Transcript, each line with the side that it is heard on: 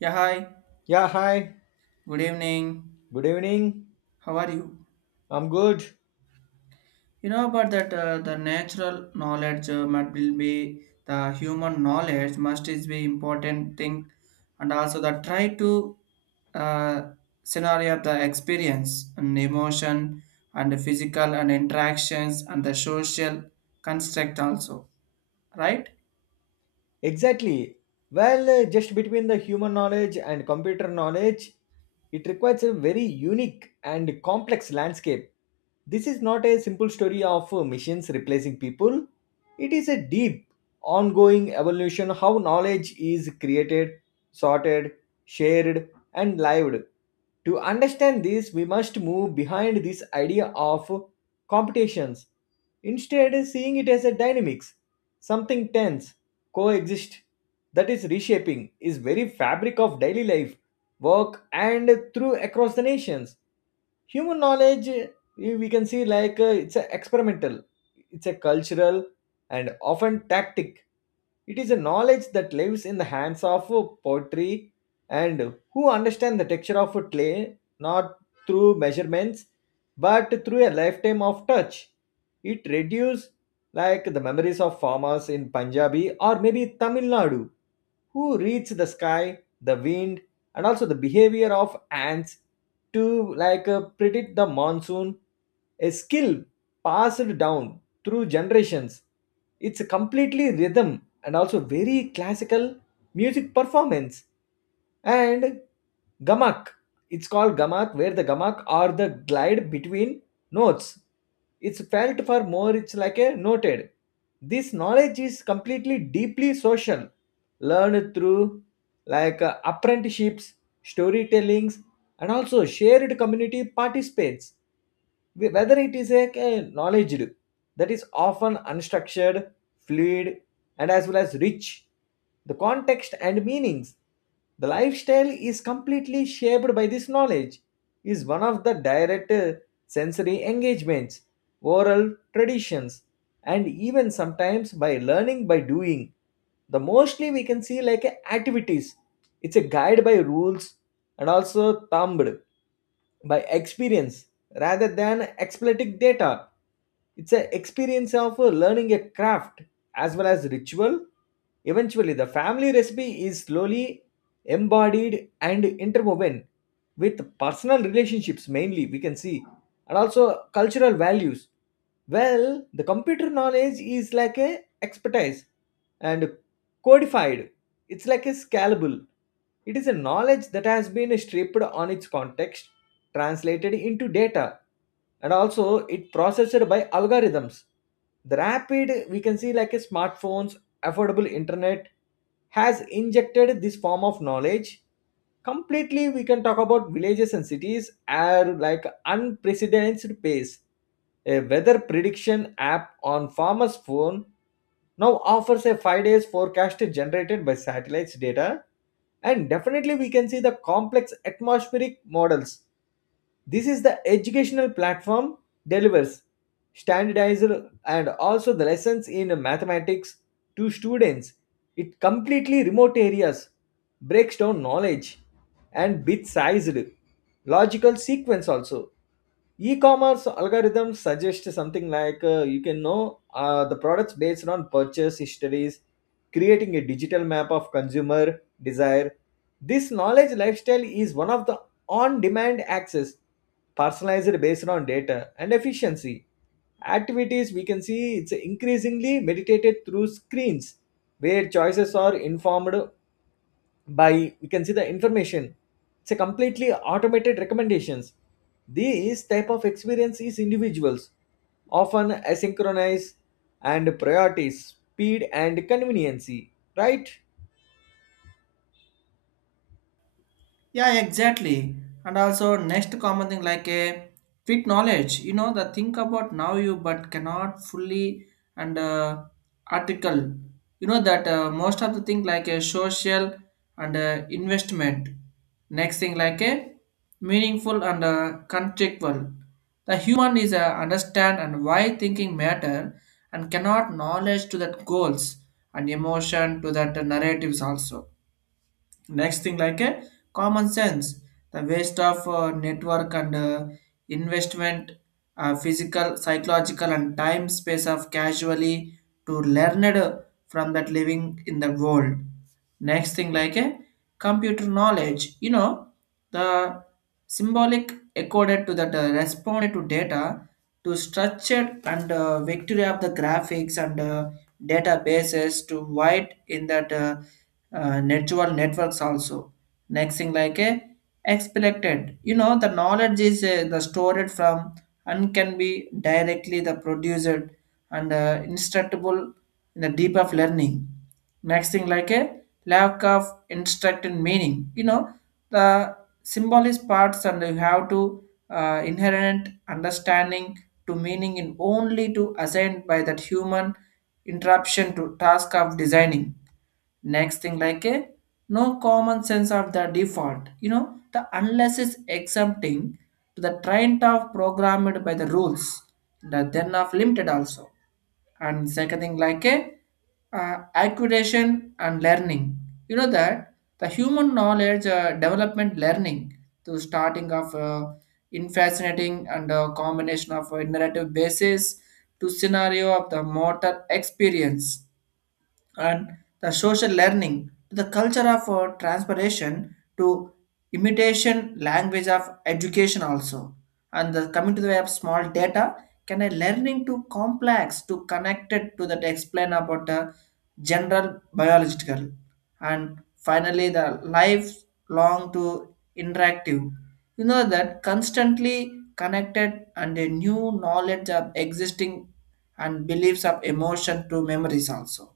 right: Yeah, hi.
left: Yeah, hi.
right: Good evening.
left: Good evening.
right: How are you?
left: I'm good.
right: You know about that the natural knowledge must will be the human knowledge must is be important thing, and also the try to uh, scenario of the experience and emotion and the physical and interactions and the social construct also, right?
left: Exactly. Well, just between the human knowledge and computer knowledge, it requires a very unique and complex landscape. This is not a simple story of machines replacing people. It is a deep, ongoing evolution how knowledge is created, sorted, shared, and lived. To understand this, we must move behind this idea of competitions, instead, seeing it as a dynamics, something tense, coexist, that is reshaping, is very fabric of daily life, work, and through across the nations. Human knowledge, we can see like it's a experimental, it's a cultural, and often tactic it is a knowledge that lives in the hands of pottery and who understand the texture of clay not through measurements but through a lifetime of touch. It reduces like the memories of farmers in Punjabi or maybe Tamil Nadu who reads the sky, the wind, and also the behavior of ants to like predict the monsoon, a skill passed down through generations. It's a completely rhythm and also very classical music performance. And gamak, it's called gamak, where the gamak are the glide between notes. It's felt for more, it's like a noted. This knowledge is completely deeply social learned through like apprenticeships, storytellings, and also shared community participates. Whether it is a knowledge that is often unstructured fluid and as well as rich the context and meanings the lifestyle is completely shaped by this knowledge is one of the direct sensory engagements oral traditions and even sometimes by learning by doing the mostly we can see like a activities it's a guide by rules and also thumbed by experience rather than expletic data. It's an experience of learning a craft as well as ritual. Eventually, the family recipe is slowly embodied and interwoven with personal relationships, mainly, we can see, and also cultural values. Well, the computer knowledge is like a expertise and codified. It's like a scalable. It is a knowledge that has been stripped on its context translated into data and also it processed by algorithms the rapid we can see like a smartphones affordable internet has injected this form of knowledge completely we can talk about villages and cities are like unprecedented pace a weather prediction app on farmers phone now offers a 5 days forecast generated by satellites data and definitely we can see the complex atmospheric models this is the educational platform delivers standardized and also the lessons in mathematics to students. It completely remote areas breaks down knowledge and bit sized logical sequence also e-commerce algorithms suggest something like you can know the products based on purchase histories creating a digital map of consumer desire this knowledge lifestyle is one of the on-demand access personalized based on data and efficiency activities we can see it's increasingly meditated through screens where choices are informed by we can see the information it's a completely automated recommendations these type of experience is individuals often asynchronous and priorities speed and conveniency, right?
right: Yeah, exactly. And also next common thing like a quick knowledge. You know the think about now you but cannot fully and article. You know that most of the thing like a social and investment. Next thing like a meaningful and contextual. The human is understand and why thinking matter and cannot knowledge to that goals and emotion to that narratives also. Next thing like a common sense, the waste of network and investment, physical psychological and time space of casually to learned from that living in the world. Next thing like a computer knowledge, you know the symbolic accorded to that responded to data to structured and victory of the graphics and databases to wide in that network networks also. Next thing like a expected, you know, the knowledge is the stored from and can be directly the produced and instructable in the deep of learning. Next thing like a lack of instructed meaning, you know, the symbol is parts and you have to inherent understanding to meaning in only to assigned by that human interruption to task of designing. Next thing like a no common sense of the default, you know the unless is exempting to the trend of programmed by the rules, the then of limited also. And second thing like a acquisition and learning, you know that the human knowledge development learning to starting of in fascinating and combination of a narrative basis to scenario of the motor experience and the social learning to the culture of transpiration to imitation language of education also. And the, coming to the way of small data can a learning to complex to connected to that explain about the general biological. And finally the lifelong to interactive, you know that constantly connected and a new knowledge of existing and beliefs of emotion to memories also.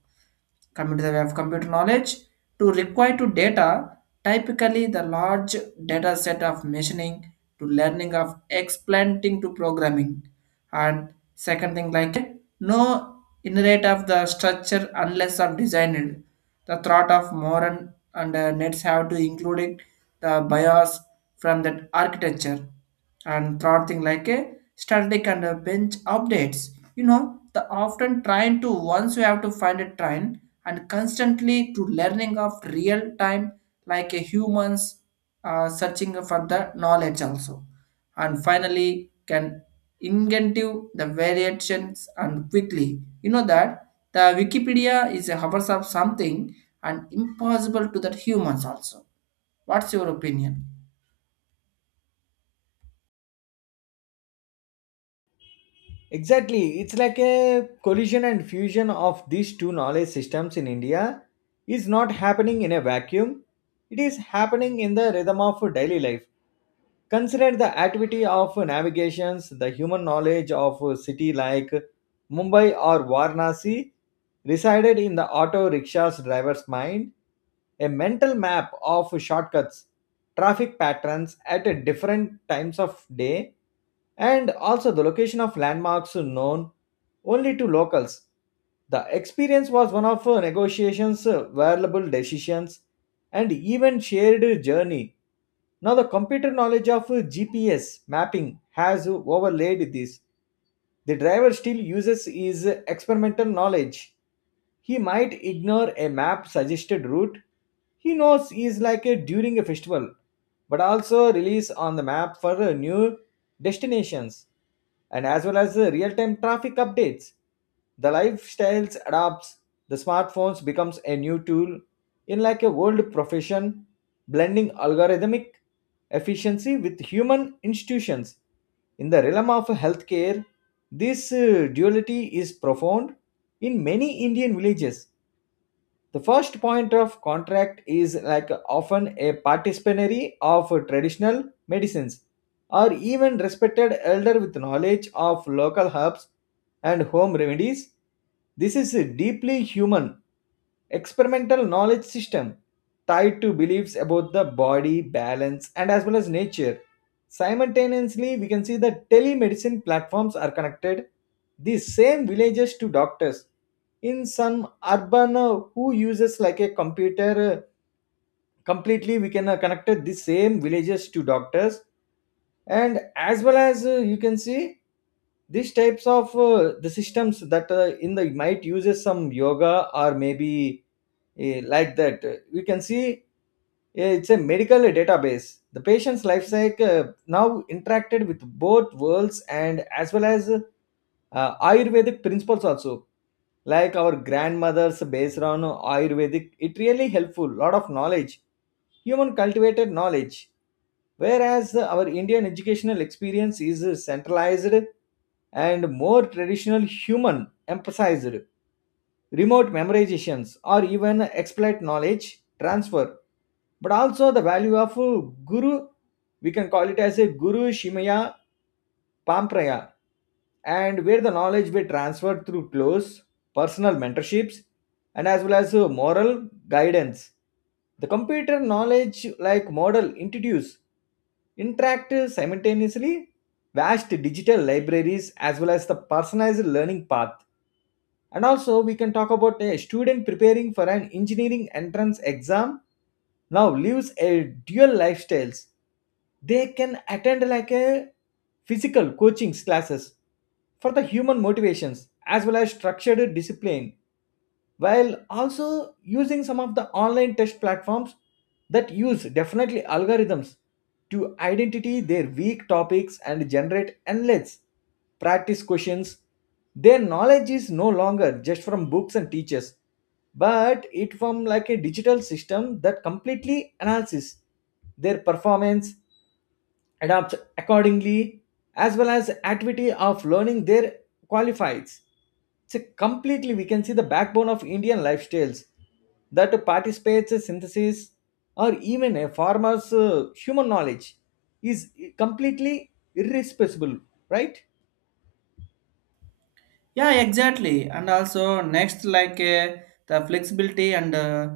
right: Coming to the way of computer knowledge, to require to data, typically the large data set of machining to learning of explanting to programming. And second thing like no inherent of the structure unless of designed. The thought of modern and nets have to include the BIOS from that architecture. And third thing like a static and a bench updates, you know the often trying to once you have to find a trend and constantly to learning of real time like a humans searching for the knowledge also. And finally can inventive the variations and quickly, you know that the wikipedia is a hours of something and impossible to that humans also. What's your opinion?
left: Exactly, it's like a collision and fusion of these two knowledge systems in India is not happening in a vacuum. It is happening in the rhythm of daily life. Consider the activity of navigations, the human knowledge of a city like Mumbai or Varanasi resided in the auto rickshaws driver's mind, a mental map of shortcuts, traffic patterns at a different times of day, and also the location of landmarks known only to locals. The experience was one of negotiations, valuable decisions, and even shared journey. Now, the computer knowledge of GPS mapping has overlaid this. The driver still uses his experimental knowledge. He might ignore a map suggested route. He knows he is like a during a festival, but also release on the map for new destinations and as well as the real-time traffic updates the lifestyles adapts the smartphones becomes a new tool in like a world profession blending algorithmic efficiency with human institutions in the realm of healthcare this duality is profound in many Indian villages the first point of contract is like often a participatory of traditional medicines or even respected elder with knowledge of local herbs and home remedies. This is a deeply human experimental knowledge system tied to beliefs about the body, balance, and as well as nature. Simultaneously, we can see that telemedicine platforms are connected these same villages to doctors in some urban who uses like a computer completely we can connect the same villages to doctors and as well as you can see these types of the systems that in the might uses some yoga or maybe like that we can see it's a medical database the patient's life cycle now interacted with both worlds and as well as ayurvedic principles also like our grandmothers based on ayurvedic it really helpful lot of knowledge human cultivated knowledge whereas our Indian educational experience is centralized and more traditional human emphasized remote memorizations or even exploit knowledge transfer but also the value of guru we can call it as a guru shimaya Pampraya, and where the knowledge were transferred through close personal mentorships and as well as moral guidance. The computer knowledge like model introduced interact simultaneously vast digital libraries as well as the personalized learning path and also, we can talk about a student preparing for an engineering entrance exam now lives a dual lifestyles. They can attend like a physical coaching classes for the human motivations as well as structured discipline while also using some of the online test platforms that use definitely algorithms to identify their weak topics and generate endless practice questions. Their knowledge is no longer just from books and teachers, but it from like a digital system that completely analyzes their performance adapt accordingly as well as activity of learning their qualifies. So completely we can see the backbone of Indian lifestyles that participates in synthesis or even a farmer's human knowledge is completely irresponsible, right?
right: Yeah, exactly. And also next like the flexibility and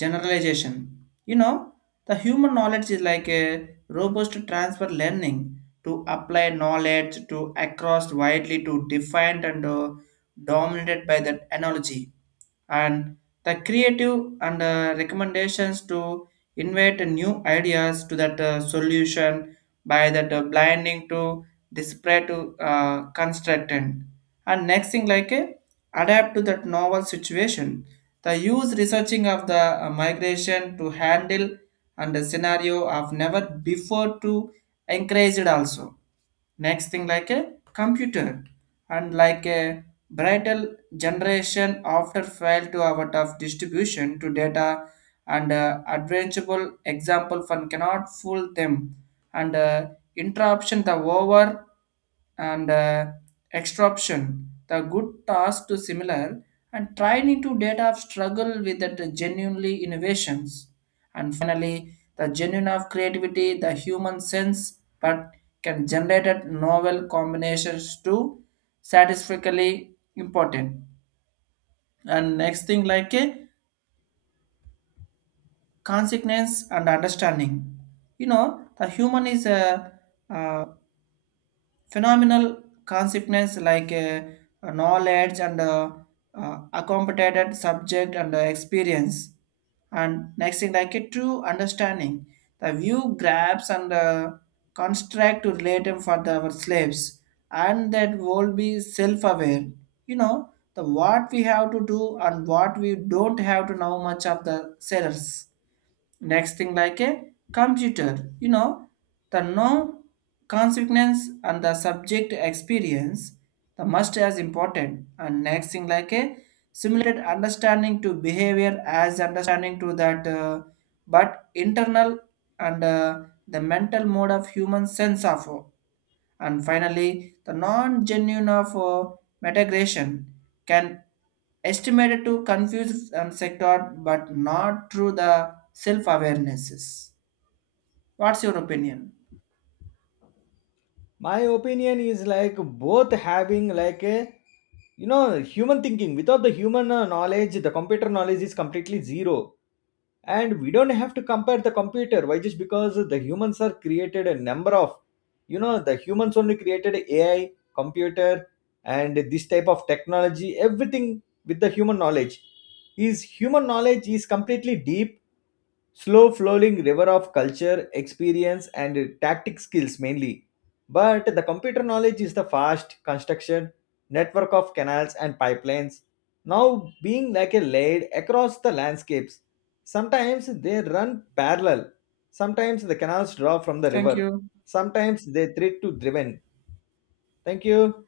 right: generalization, you know the human knowledge is like a robust transfer learning to apply knowledge to across widely to defined and dominated by that analogy. And the creative and recommendations to invite new ideas to that solution by that blinding to disparate to constructant. And next thing like a adapt to that novel situation, the use researching of the migration to handle and the scenario of never before to encourage it also. Next thing like a computer and like a bridal generation after fail to out of distribution to data and adventurable example fund cannot fool them and interruption the over and extraction the good task to similar and trying to data of struggle with that genuinely innovations. And finally, the genuine of creativity, the human sense, but can generate at novel combinations to satisfactorily important. And next thing like a consequence and understanding. You know, the human is a uh, phenomenal consequence like knowledge and accommodated subject and experience. And next thing like a true understanding, the view grabs and construct to relate them for the, our slaves and that will be self-aware. You know the what we have to do and what we don't have to know much of the sellers. Next thing like a computer, you know the no consequence and the subject experience the must as important. And next thing like a simulated understanding to behavior as understanding to that but internal and the mental mode of human sense of and finally, the non-genuine of migration can estimated to confuse and sector but not through the self-awarenesses. What's your opinion?
left: My opinion is like both having like a, you know, human thinking without the human knowledge the computer knowledge is completely zero and we don't have to compare the computer why just because the humans are created a number of, you know, the humans only created AI computer and this type of technology everything with the human knowledge is completely deep slow flowing river of culture experience and tactic skills mainly but the computer knowledge is the fast construction network of canals and pipelines now being like a laid across the landscapes. Sometimes they run parallel, sometimes the canals draw from the
right: Thank
left: river,
right: you.
left: sometimes they thread to driven. Thank you.